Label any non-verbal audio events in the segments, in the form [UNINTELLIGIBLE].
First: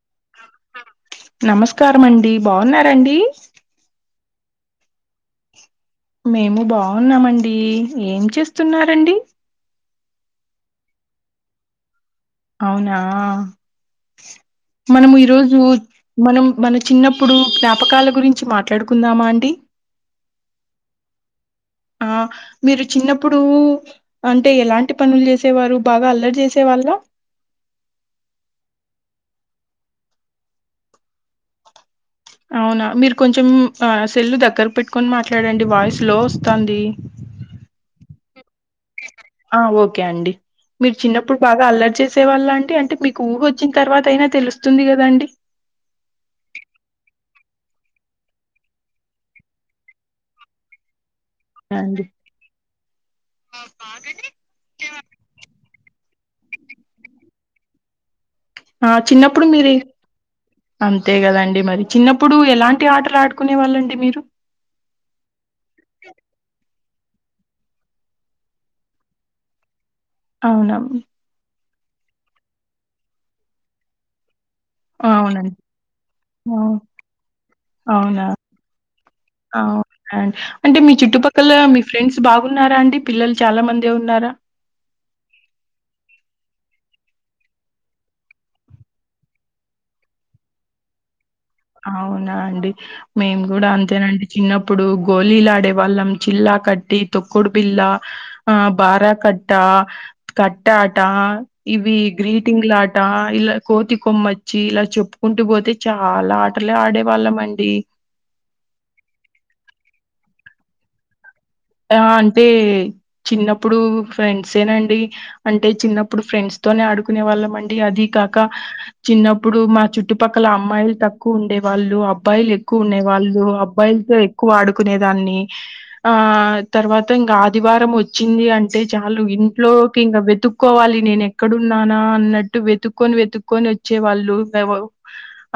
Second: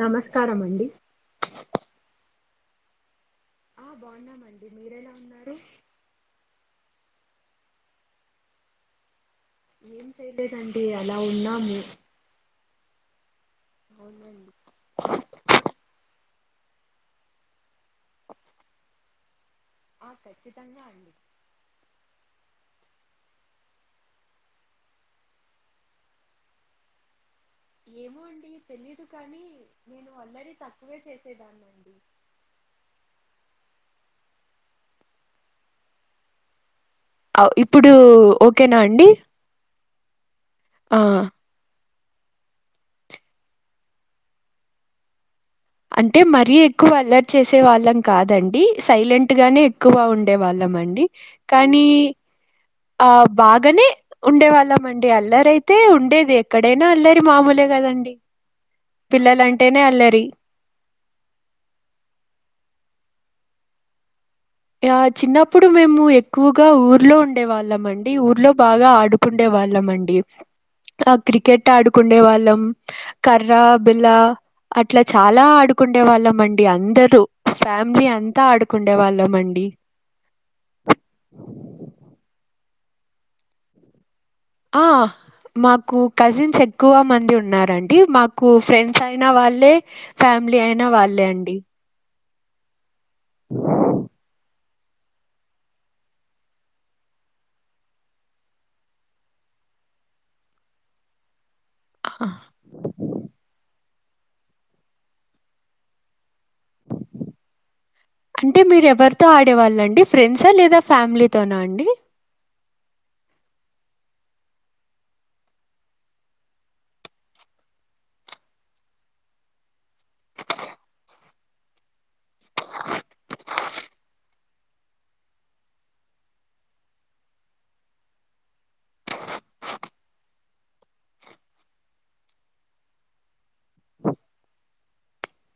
నమస్కారం అండి నమస్కారం అండి బాగున్నారండి ఆ బాగున్నామండి మీరు ఎలా ఉన్నారు మేము బాగున్నామండి ఏం చేస్తున్నారండి ఏం చెయలేదండి అలా ఉన్నాము అవునా అవునండి మనం ఈరోజు మనం మన చిన్నప్పుడు జ్ఞాపకాల గురించి మాట్లాడుకుందామా అండి ఆ ఖచ్చితంగా అండి ఆ మీరు చిన్నప్పుడు అంటే ఎలాంటి పనులు చేసేవారు బాగా అల్లరి చేసేవారు అల్ల ఏమో అండి తెలీదు కానీ నేను అల్లరి తక్కువే చేసేదాన్ని అండి అవునా మీరు కొంచెం ఆ సెల్లు దగ్గర పెట్టుకొని మాట్లాడండి వాయిస్ లో వస్తుంది అవ్ ఇప్పుడు ఓకేనా అండి ఆ ఓకే అండి మీరు ఆ చిన్నప్పుడు బాగా అల్లరి చేేసి సేవాళ్ళ అండి అంటే మీకు ఊహ వచ్చిన తర్వాత అయినా తెలుస్తుంది కదా అండి అంటే మరీ ఎక్కువ అలర్ట్ చేసే వాళ్ళం కాదండి సైలెంట్ గానే ఎక్కువ ఉండే వాళ్ళం మండి కానీ అండి ఆ బాగానే ఉండే వాళ్ళమండి అల్లరైతే తే ఉండేది ఎక్కడైనా అల్లరి మామూలే కదండి ఆ చిన్నప్పుడు మీరి పిల్లలంటేనే అల్లరి అంతే కదండి మరి చిన్నప్పుడు ఎలాంటి ఆట టలు ఆడుకునే వాళ్ళండి మీరు ఆ చిన్నప్పుడు మేము ఎక్కువగా ఊరు ఊర్లో ఉండే వాళ్ళం అండి ఊర్లో బాగా ఆడుకుండే వాళ్ళం అండి అవునా! ఆ క్రికెట్ ట్ ఆడుకుండే వాళ్ళం కర్ర బిల్లా అట్లా చాలా అవునండి. ఆడుకుండే వాళ్ళమండి అవును. అందరూ ఫ్యామిలీ అంతా ఆడుకుండే వాళ్ళం అండి ఆ అండ్ అంటే మీ చుట్టుపక్కల మీ ఫ్రెండ్స్ బాగున్నారా అండి పిల్లలు చాలా మంది ఉన్నారా ఆ మాకు కజిన్స్ ఎక్కువ మంది ఉన్నరండి మాకు ఫ్రెండ్స్ అయిన వాళ్ళే ఫ్యా మిలీ అయినా వాళ్ళే అండి అవునా అండి మేము కూడా అంతేనండి చిన్నప్పు నప్పుడు గోలీలు ఆడేవాళ్ళం చిల్లా కట్టి తొక్కుడు బిల్లా ఆ బారా కట్ట ఆ కట్టా ఆట ఇవి ఆ, గ్రీటింగ్ లాట ఇలా కోతి కొమ్మచ్చి ఇలా చెప్పుకుంటూ పోతే చాలా ఆట అంటే మీరు ఎవరితో ఆడేవాళ్ళండి ఫ్రెండ్సా లేదా ఫ్యామిలీ ఆ అంటే చిన్నప్పుడు ఫ్రెండ్సేనండి అంటే చిన్నప్పుడు ఫ్రెండ్స్ తోనే ఆడుకునే వాళ్ళం అండి అది కాక చిన్నప్పుడు మా చుట్టుపక్కల అమ్మాయిలు తక్కువ ఉండే వాళ్ళు అబ్బాయిలు ఎక్కువ ఉండే వాళ్ళు అబ్బాయిల్ తో ఎక్కువ ఆడుకునేదాన్ని ఆ తర్వాత ఇంకా ఆదివారం వచ్చింది అంటే చాలు ఇంట్లోకి ఇంకా వెతుక్కోవాలి నేను ఎక్కడున్నానా అన్నట్టు వెతుక్కొని వెతుక్కొని వచ్చే వాళ్ళు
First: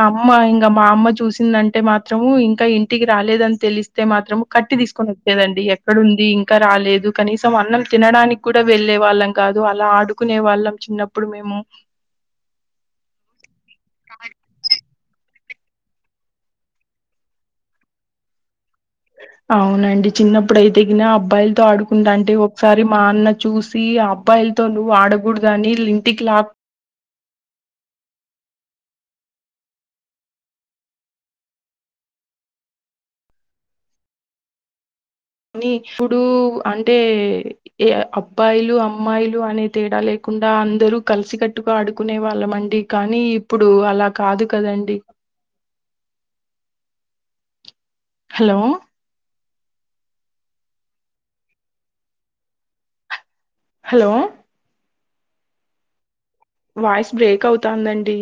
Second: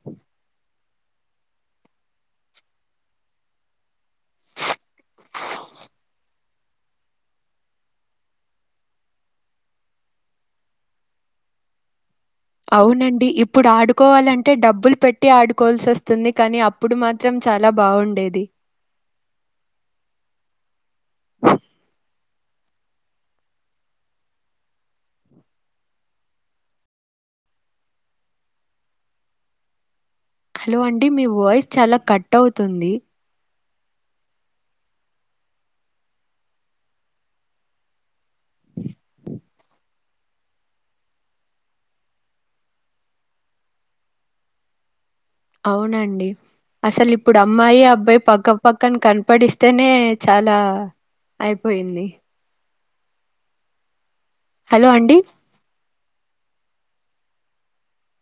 అమ్మ ఇంకా మా అమ్మ చూసిందంటే మాత్రము ఇంకా ఇంటికి రాలేదని తెలిస్తే మాత్రము కట్ కట్టి తీసుకొని వచ్చేదండి ఇక్కడ ఉంది ఇంకా రాలేదు కనీసం అన్నం తినడానికి కూడా వెళ్ళెవాళ్ళం కాదు అలా ఆడుకునే వాళ్ళం చిన్నప్పుడు మేము అవునండి ఇప్పుడు ఆడుకోవాలంటే డబ్బులు పెట్ పెట్టి ఆడుకోవాల్సి వస్తుంది కానీ అప్పుడు మాత్రం చాలా బాగుండేది అవునండి చిన్నప్పుడు అయితేగిన అబ్బాయిలతో ఆడుకుంటాంటే ఓ ఒకసారి మా అన్న చూసి అబ్బాయిలతో నువ్వు ఆడకూడదని ఇంటికి లాక్కొ హలో అండి మీ వాయిస్ చాలా కట్ అవుతుంది కానీ ఇప్పుడు అంటే ఏ అబ్బాయిలు అమ్మాయిలు అనే తేడా లేకు కుండా అందరూ కలిసికట్టుగా ఆడుకునే వాళ్ళం అండి కానీ ఇప్పుడు అలా కాదు కదండి అవునండి అసల్ ఇప్పుడు అమ్మాయి అబ్బాయి పక్క హలో పక్కన కనపడిస్తె తెనే చాలా అయిపోయింది హలో హలో అండి వాయిస్ బ్రేక్ అవుతుందాండి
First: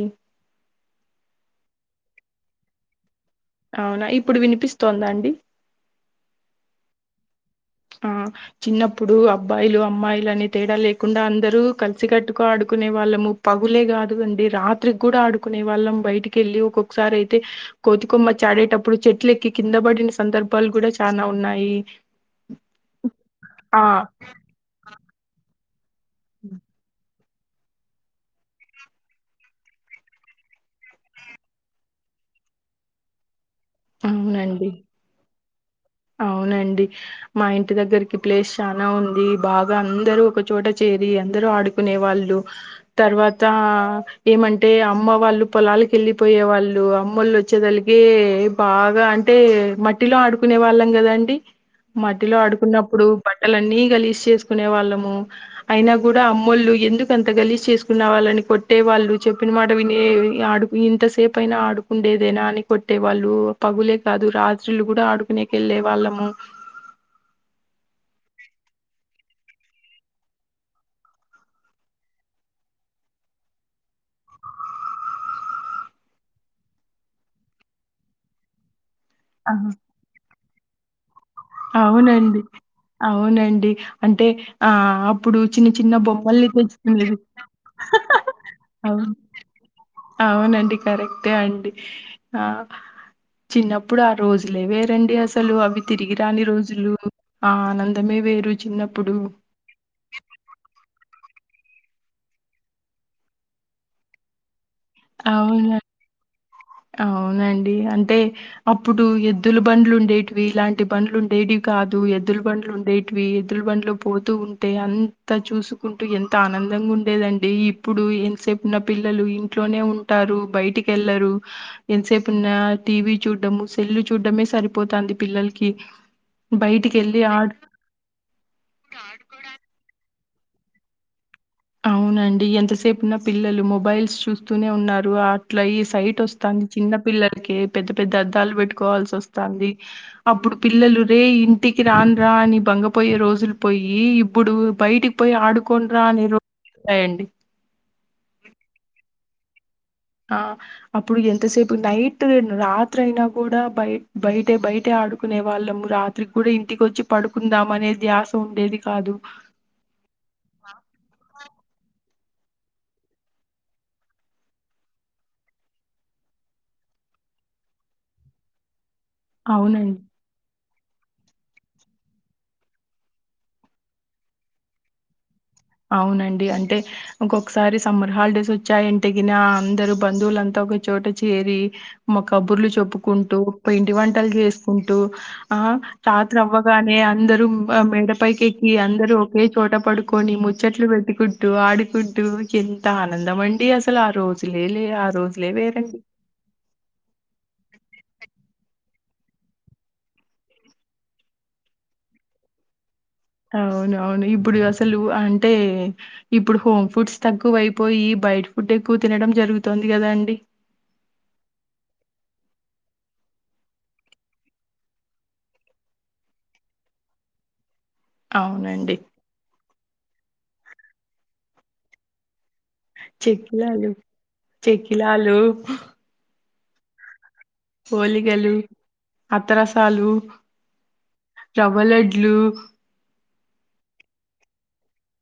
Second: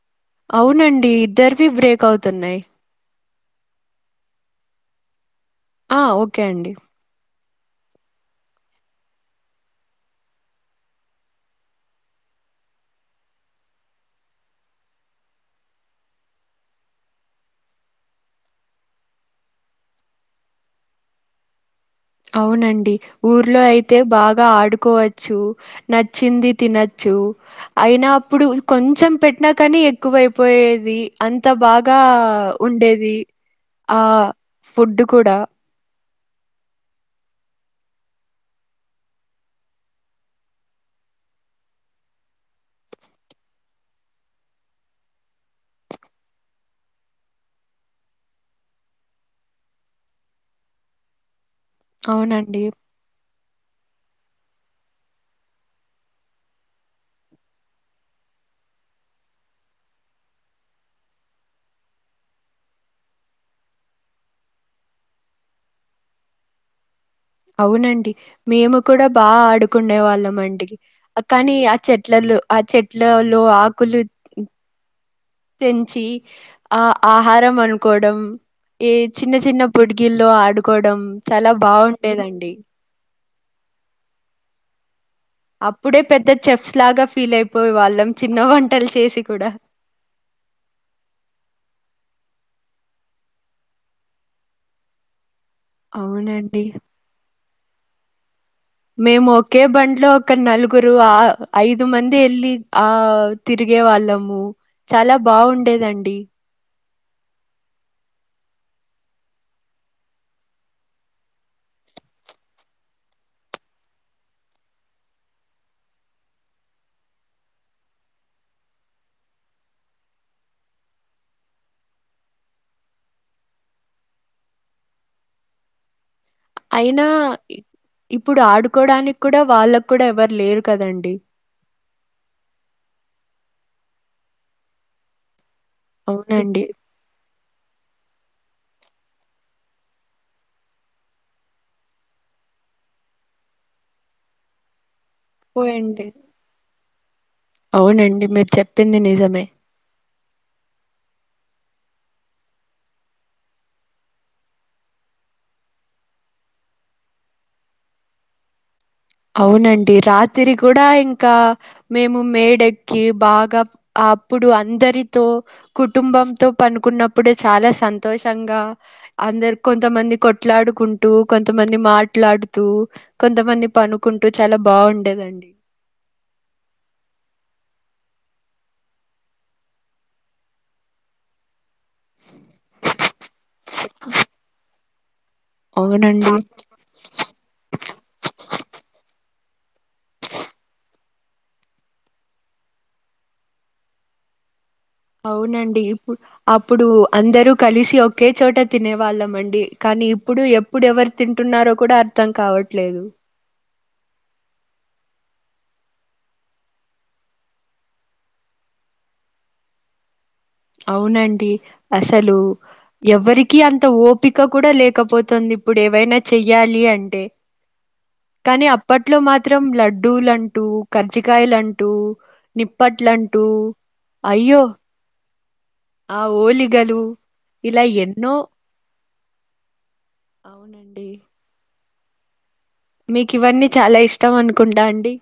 అవునండి ఇద్దరివి బ్రేక్ అవుతున్నాయి అవునా ఇప్పుడు వినిపిస్తోందా అండి ఆ ఓకే అండి ఆ చిన్నప్పుడు అబ్బాయిలు అమ్మాయిలు అనే తేడా లేకుండా అందరూ కలిసి కట్టుగా ఆడుకు కునే వాళ్ళము పగులే కాదు అండి రాత్రికి కూడా ఆడుకునే వాళ్ళం బయటికి వెళ్ళి ఒక్కొక్కసారి అయితే కోతికొమ్మచ్చి ఆడేటప్పుడు చెట్లెక్కి కిందబడిన సందర్భాలు కూడా చనా ఉన్నాయి అవునండి ఊర్లో ఆ అయితే బాగా ఆడుకోవచ్చు నచ్చింది తినచ్చు అయినా అప్పుడు కొంచెం పెట్టినాకని ఎక్కువైపోయేది అంత బాగా ఉండేది ఆ అవునండి ఫుడ్ కూడా అవునండి మా ఇంటి దగ్గరకి ప్లేస్ చానా ఉంది బాగా అందరూ ఒకచోట చేరి అందరు ఆడుకునే వాళ్ళు తర్వాత ఏమంటే అమ్మ వాళ్ళు పొలాలకి వెళ్ళిపోయ్యె వాళ్ళు అమ్మెళ్ళు వచ్చేదలికే బాగా అంటే మట్టిలో ఆడుకునే వాళ్ళం కదాండి మట్టిలో అవునండి. ఆడుకున్నప్పుడు బట్ బట్టలన్ని గలీజ్ చేసుకునే వాళ్ళము అయినా కూడా అమ్మోళ్ళు ఎందుకు అంత గలీజ్ చేసుకునె వాళ్ళని కొట్టే వాళ్ళు చెప్పిన మాట వినే ఆడుకు ఇంతసేపు అయినా ఆడుకుండేదేనా అని కొట్టేవాళ్ళు పగులే కాదు రాత్రుళ్లు కూడా ఆడుకునేకీ వెళ్ళే వాళ్ళము అవునండి మేము కూడా బాగా ఆడుకునే వాళ్ళం అండి కానీ ఆ చెట్లల్లో ఆ చెట్లలో ఆకులు పెంచి ఆ ఆహారం అనుకోవడం ఏ చిన్న చిన్న ఆహా! పొడిగిల్లో ఆడుకోవడం చాలా అవునండి బాగుండేదండి అవునండి అంటే ఆ ప్పుడు చిన్న చిన్న అప్పుడే పెద్ద బొమ్మల్ని చెఫ్స్ లాగా తెచ్చుకునేది ఫీల్ అయిపోయే వాళ్ళం చిన్న వంటలు అవును చేసి కూడా అవునండి కరెక్టే అండి ఆ చిన్నప్పుడు ఆ రోజులే వేరండి అసలు అవి తిరిగి రాని అవునండి రోజులు ఆ ఆనందమే వేరు చిన్నప్పుడు మేము ఒకే బండ్లో ఒక నలుగురు ఆ ఐదు మంది ఎల్లి ఆ తిరిగే వాళ్ళము చాలా అవును బాగుండేదండి అవునండి అంటే అప్పుడు ఎద్దుల బండ్లు ఉండేటివి ఇలాంటి బండ్లు ఉండేటివి కాదు ఎద్దుల బండ్లు ఉండేటివి ఎద్దుల బండ్లు పోతూ ఉంటే అంత చూసుకుంటూ ఎంత ఆనందం ందంగా ఉండేదండి ఇప్పుడు ఎంతసేపు ఉన్న పిల్లలు ఇంట్లోనే ఉంటారు బయటికి వెళ్లరు ఎంతసేపు ఉన్నా టీవీ చూడ్డము సెల్లు చూడ్డమే సరిపోతంది పిల్లలకి అయినా బయటికెళ్ళి ఆడు ఇప్పుడు ఆడుకోవడానికి కూడా వాళ్ళకు కూడా ఎవరు లేరు కదండి అవునండి ఎంతసేపున పిల్లలు మొబైల్స్ చూస్తూనే ఉన్నారు ఆ ఇట్లా ఈ సైట్ అవునండి వస్తాంది చిన్న పిల్లల కే పెద్ద పెద్ద అద్దాలు పెట్టుకోవాల్సి వస్తుంది అప్పుడు పిల్లలు రే ఇంటికి రాండ్ర అనీ బంగపోయే రోజులు పోయి ఇప్పుడు బయటి కి పోయి ఆడుకొండి రా పోయండి అని రోజులు యండి అవునండి మీరు చెప్పింది నిజమే ఆ అప్పుడు ఎంతసేపు నైట్ రాత్రి అయినా కూడా బయ బయటే బయట ఆడుకునే వాళ్ళం రాత్రికి కూడా ఇంటికి వచ్చి పడుకుందాం అనే ధ్యాస ఉండేది కాదు. అవునండి రాత్రి కూడా ఇంకా మేము మేడెక్కి బాగా అప్పుడు అందరితో కుటుంబంతో పండుకున్నప్పుడు చాలా సంతోషంగా అందరు అవునండి. కొంతమంది కొట్లాడుకుంటూ కొంతమంది మాట్లాడుతూ కొంతమంది పను కుంటూ చాలా బాగుండేదండి అవునండి అంటే ఇంకొకసారి సమ్మర్ హాలిడేస్ వచ్చాయి ఎంటికిిన అందరు బంధువులంతా ఒక చోట చేరి మ కబుర్లు చెప్పుకుంటూ పిండి వంటలు చేసుకుంటూ ఆ అవునండి. రాత్రవ్వగానే అందరూ ఆ మేడ పైకెక్కి అందరు ఒకేచోట పడుకోని ముచ్ చెట్లు పెట్టుకుంటూ ఆడుకుంటూ ఎంత ఆనందమండి అసలు ఆ రోజులు అవునండి ఇప్పుడ్ అప్పుడు అందరూ కలిసి ఒకే చోట తినేవ్ వాళ్ళమండి కానీ ఇప్పుడు ఎప్పుడు ఎవరు తింటున్నారో కూడా అర్థం కావట్లేదు అవునవును ఇప్పుడు అసలు అంటే ఇప్పుడు హోమ్ ఫుడ్స్ తక్కువైపోయి బైటి ఫుడ్ ఎక్కువ్ తినడం జరుగుతొంది కదా అండి అవునండి అసలు ఎవరికి అంత ఓపిక కూడా లేకపోతుంద్ ఇప్పుడెవైనా చెయ్యాలి అంటే కానీ అవునండి. అప్పట్లో మాత్రం లడ్డూలంటూ కర్జికయలంటూ నిప్పట్లంటూ చెక్కిలాలు అయ్యో చెకిలాలు ఆ వొలీగలు ఇలా ఎన్నో ఓలిగలు అత్తరసాలు అవునండి రవ్వలడ్లు మీకు ఇవన్నీ చాలా ఇష్టమనుకుంటా అండి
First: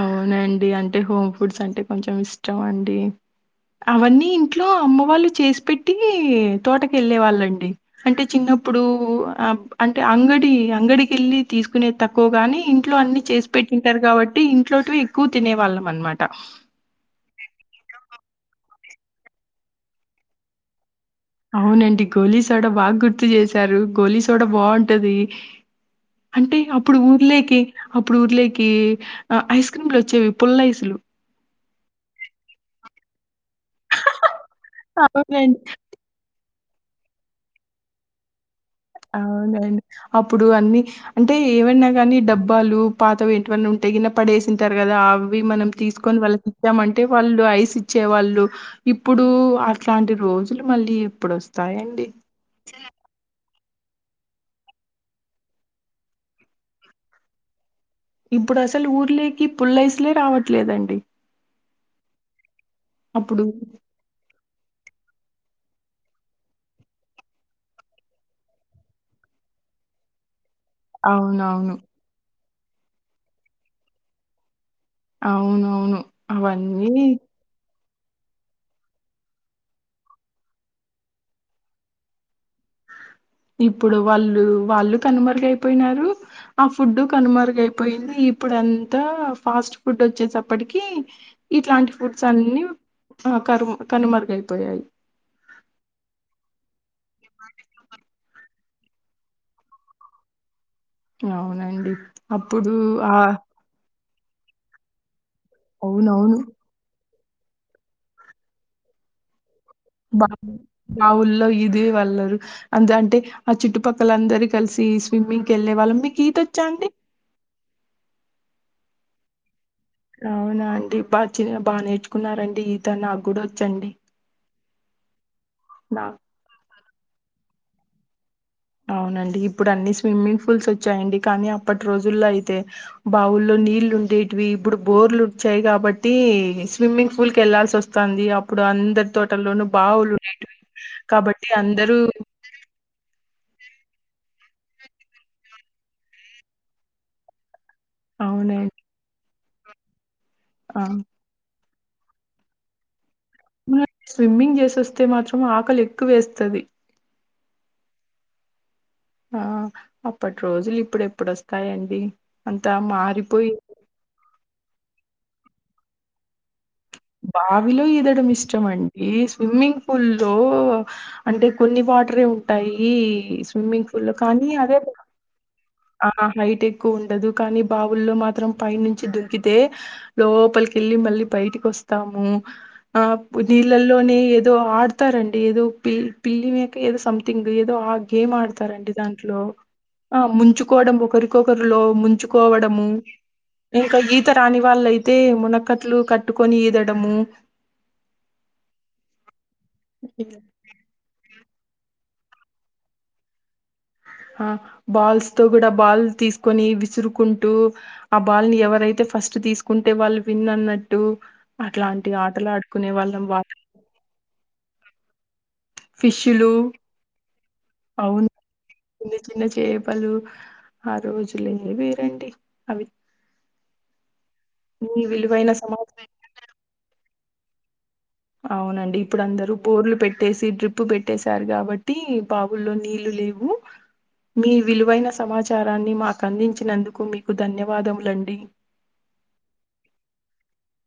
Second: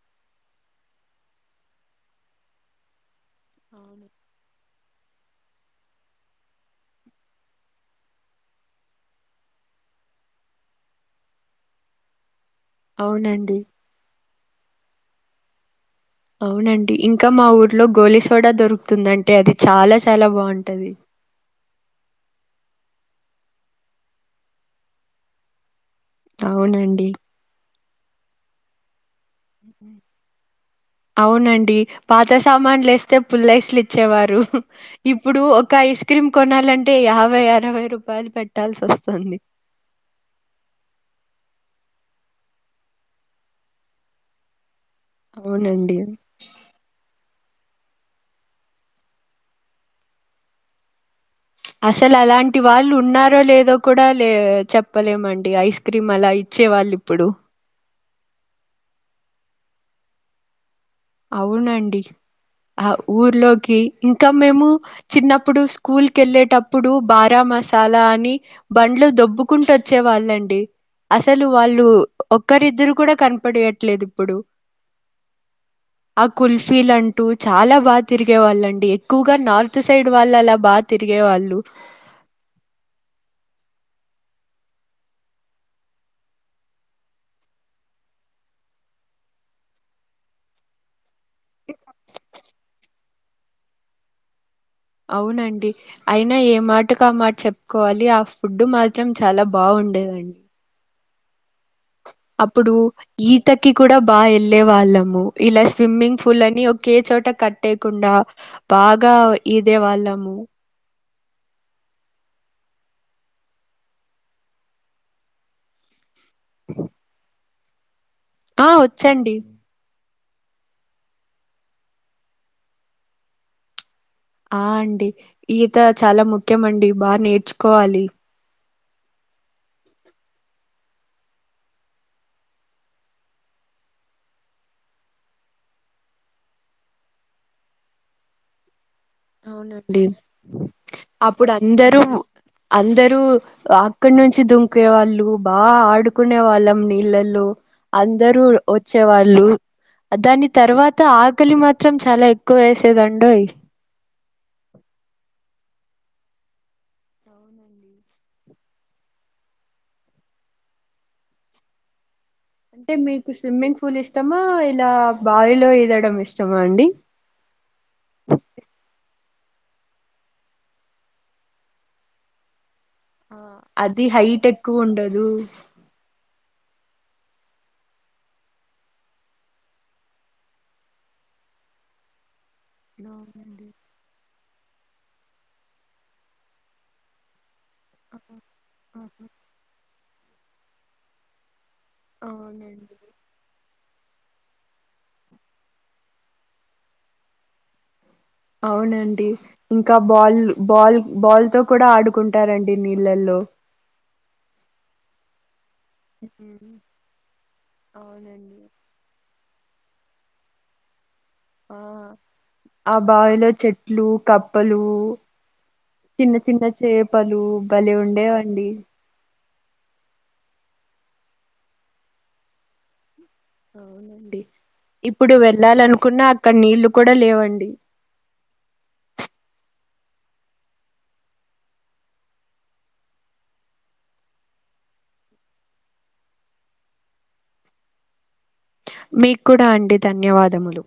అవునండి అంటే హోమ్ ఫుడ్స్ అంటే కొంచెం ఇష్టమండి అవును అవన్నీ ఇంట్లో అమ్మ వాళ్ళు చేసి పెట్టి తోటకెళ్ళే వాళ్ళండి అంటే చిన్నప్ ఇప్పుడు అబ్ అంటే అంగడి అంగడికెళ్ళి తీసుకునేద్ తక్కువ గాని ఇంట్లో అన్ని చేసి అవునండి పెట్టింటారు కాబట్టి ఇంట్లోటివి ఎక్కువ తినే వాళ్ళం అనమాట అవునండి ఇంకా మా ఊర్లో గోలీ సోడా దొరుక్ తుందంటే అది చాలా చాలా బాగుంటది అవునండి గోలీ సోడ బాగ్ గుర్తు చేసారు గోలీ సోడ బాగుంటది అంటే అవునండి అప్పుడుర్లేకి అప్పుడుర్లేకి ఐస్ క్రీమ్లొచ్చేవి పుల్లఐస్లు అవునండి పాత సామాన్లేస్తే పుల్లైస్లు ఇచ్చేవారు ఇప్పుడు అవునండి. ఒక ఐస్ క్రీమ్ కొనల్ లంటే యాభై అరవై రూపాయలు పెట్ అవునండి అప్పుడు అన్ని అంటే ఏమన్నా గానీ డబ్బాలు పాత ఏంటివన్నా ఉంటే గిన పడేసింటర్ గదా అవ్వి మనం అవునండి తీసుకొన్ వాళ్ళకిచ్చామంటే వాళ్ళు ఐస్ ఇచ్చే వాళ్ళు ఇప్పుడు అట్లాంటి రోజులు మళ్ళీ ఎప్పుడొస్ అసలు అలాంటి వాళ్ళు ఉన్నారో లేదోక్ కూడా లే చెప్పలేమండి ఐస్ క్రీమ్ అలా ఇచ్చే వాళ్ళిప్పుడు ఇప్పుడసలు ఊర్లేకి పుల్లైస్లే రావట్లేదండి అవునండి ఆహ్ అప్పుడు ఊర్లోకి ఇంకా మేము చిన్నప్పుడు స్కూల్కేళ్ళేటప్పుడు బారా మసాలా అని బండ్లు దొబ్ బ్బుకుంటచ్చే వాళ్ళండి అసలు అవునవును. వాళ్ళు ఒక్కరిద్దరు కూడా కనపడెయట్లేద్ ఇప్పుడు అవును ఆ కుల్ఫీలంటూ చాలా బాగ్ తిరిగే వాళ్ళండి ఎక్కువగా నార్త్ సైడ్ వాళ్ళలా బా తిరిగే వాళ్ళు [UNINTELLIGIBLE] ఇప్పుడు వాళ్ళు వాళ్ళు కనుమరుగయిపోయినారు ఆ ఫుడ్డు కనుమరుగయిపోయింది ఇప్పుడంతా ఫాస్ట్ ఫుడ్ వచ్చేసప్పటికి ఇట్లాంటి ఫుడ్స్ అన్ని ఆ కరుమ్ కనుమరుగయి అవునండి అయినా ఏ మాటకామాట చెప్కోవాలి ఆఫ్ ఫుడ్డు మాత్రం చాలా బాగుండేదండి అవునండ్ అప్పుడు ఈతకి కూడా బ్ బాఎళ్ళే వాళ్ళము ఇలా స్విమ్మింగ్ అవునవును పూల్ లని ఒకే చోటక్ కట్టేయకుండా బాగా ఇదే వాళ్ళము మా ఊళ్లో ఇది వళ్లరు అందు అంటే ఆ చుట్టుపక్కలందరు కలిసి స్విమ్మింగ్కి ఎళ్ళేవాళ్ళం మీక్ ఈత్ తోచ్చంటే ఆ వచ్చండి అవునా అండి పచ్చ బాగా నేర్చుకున్నారండి ఈత నాకు కూడా వచ్చండి ఆ అండి ఈత నా చాలా ముఖ్యమ అండి బాగా నేర్చుకోవాలి అవునండి ఇప్పుడు అన్ని స్విమ్మింగ్ పూల్స్ వచ్చాయండి కానీ అప్పటి రోజుల్లో అయితే బావుల్లో నీళ్లు ఉండేవి ఇప్పుడు బోర్లు వచ్చాయి కాబట్టి స్విమ్మింగ్ పూల్ కి వెళ్లాాల్సి వస్తంది అప్పుడు వంద అవునండి అప్పుడు అందరూ అందరూ అక్కడ నుంచి దుంకే వాళ్ళు బాగా ఆడుకునే వాళ్ళం నీళ్ళల్లో అందరూ అవునండి వచ్చే వాళ్ళు దాని ఆ తర్వాత ఆకలి మాత్రం చాలా ఎక్కువేసేదం స్విమ్మింగ్ చేసి వస్తే మాత్రం ఆకలి ఎక్కువేస్తది అవునండి ఆ అప్పటి రోజులు ఇప్పుడు ఎప్పుడోస్తాయండి అంటే మీకు స్విమ్మింగ్ పూల్ ఇష్టమా ఇలా బాయిలో ఇదడం ఇస్తమాండి బావిలో ఈదడం ఇష్టం అండి స్విమ్మింగ్ ఫూల్లో అంటే కొన్ని వాటరే ఉంటాయి ఈ స్విమంగ్ అది ఫూల్లో హైట్ కానీ అదే ఎక్కువ ఉండదు ఆ హైట్ ఎక్కువ ఉండదు కానీ బావుల్లో మాత్రం పై నుంచి దుంకితే లోపలికెళ్ళి మళ్లీ బయటికోస్తాము ఆ అవునండి నీళ్లలోనే ఏదో ఆడతారండి ఏదో పి పిల్లి మెకో ఏదో సంథింగ్ ఏదో ఆ గేమ్ ఆడుతారండి దాంట్లో ఆ మంచుకోవడం ఒకరికొకరు లో అవునండి ముంచుకోవడము మేక ఈత రాని వాళ్ళయితే మునక్కట్లు కట్టుకొని ఈదడము అవునండి ఇంకా బాల్లు బాల్ బాల్ తో కూడా ఆడుకుంటారండి నీళ్ళల్లో అ బల్స్తో కూడా బాల్ ఉ తీసుకొని విసురుకుంటూ ఆ అవునండి బాల్ని ఎవరైతే ఫస్ట్ తీసుకుంటే వాళ్ళు విన్న్ అన్నట్టు ఆ అట్లాంటి ఆటలు ఆడుకునే ఆ వాళ్ళం వా బావిలో చెట్లు కప్పలు చిన్న ఫిష్లు చిన్న చేపలు బలే అవును ఉండేవండి చిన్న చిన్న చేపలు ఆరోజులే వేరండి అవి అవునండి మీ ఇప్పుడు విలువైన సమాచారం వెళ్ళాలనుకున్న అక్కడ నీళ్లు కూడా లేవండి అవునండి ఇప్పుడు అందరుూ బోర్లు పెట్టేసి డ్రిప్ పెట్టేశారు కాబట్టి బవుల్లో నీళ్ళు లేవు మీ విలువైన సమాచారాన్ని మాకు అందించినందుకు మీకు ధన్యవాదములండి మీకూడా అండి ధన్యవాదములు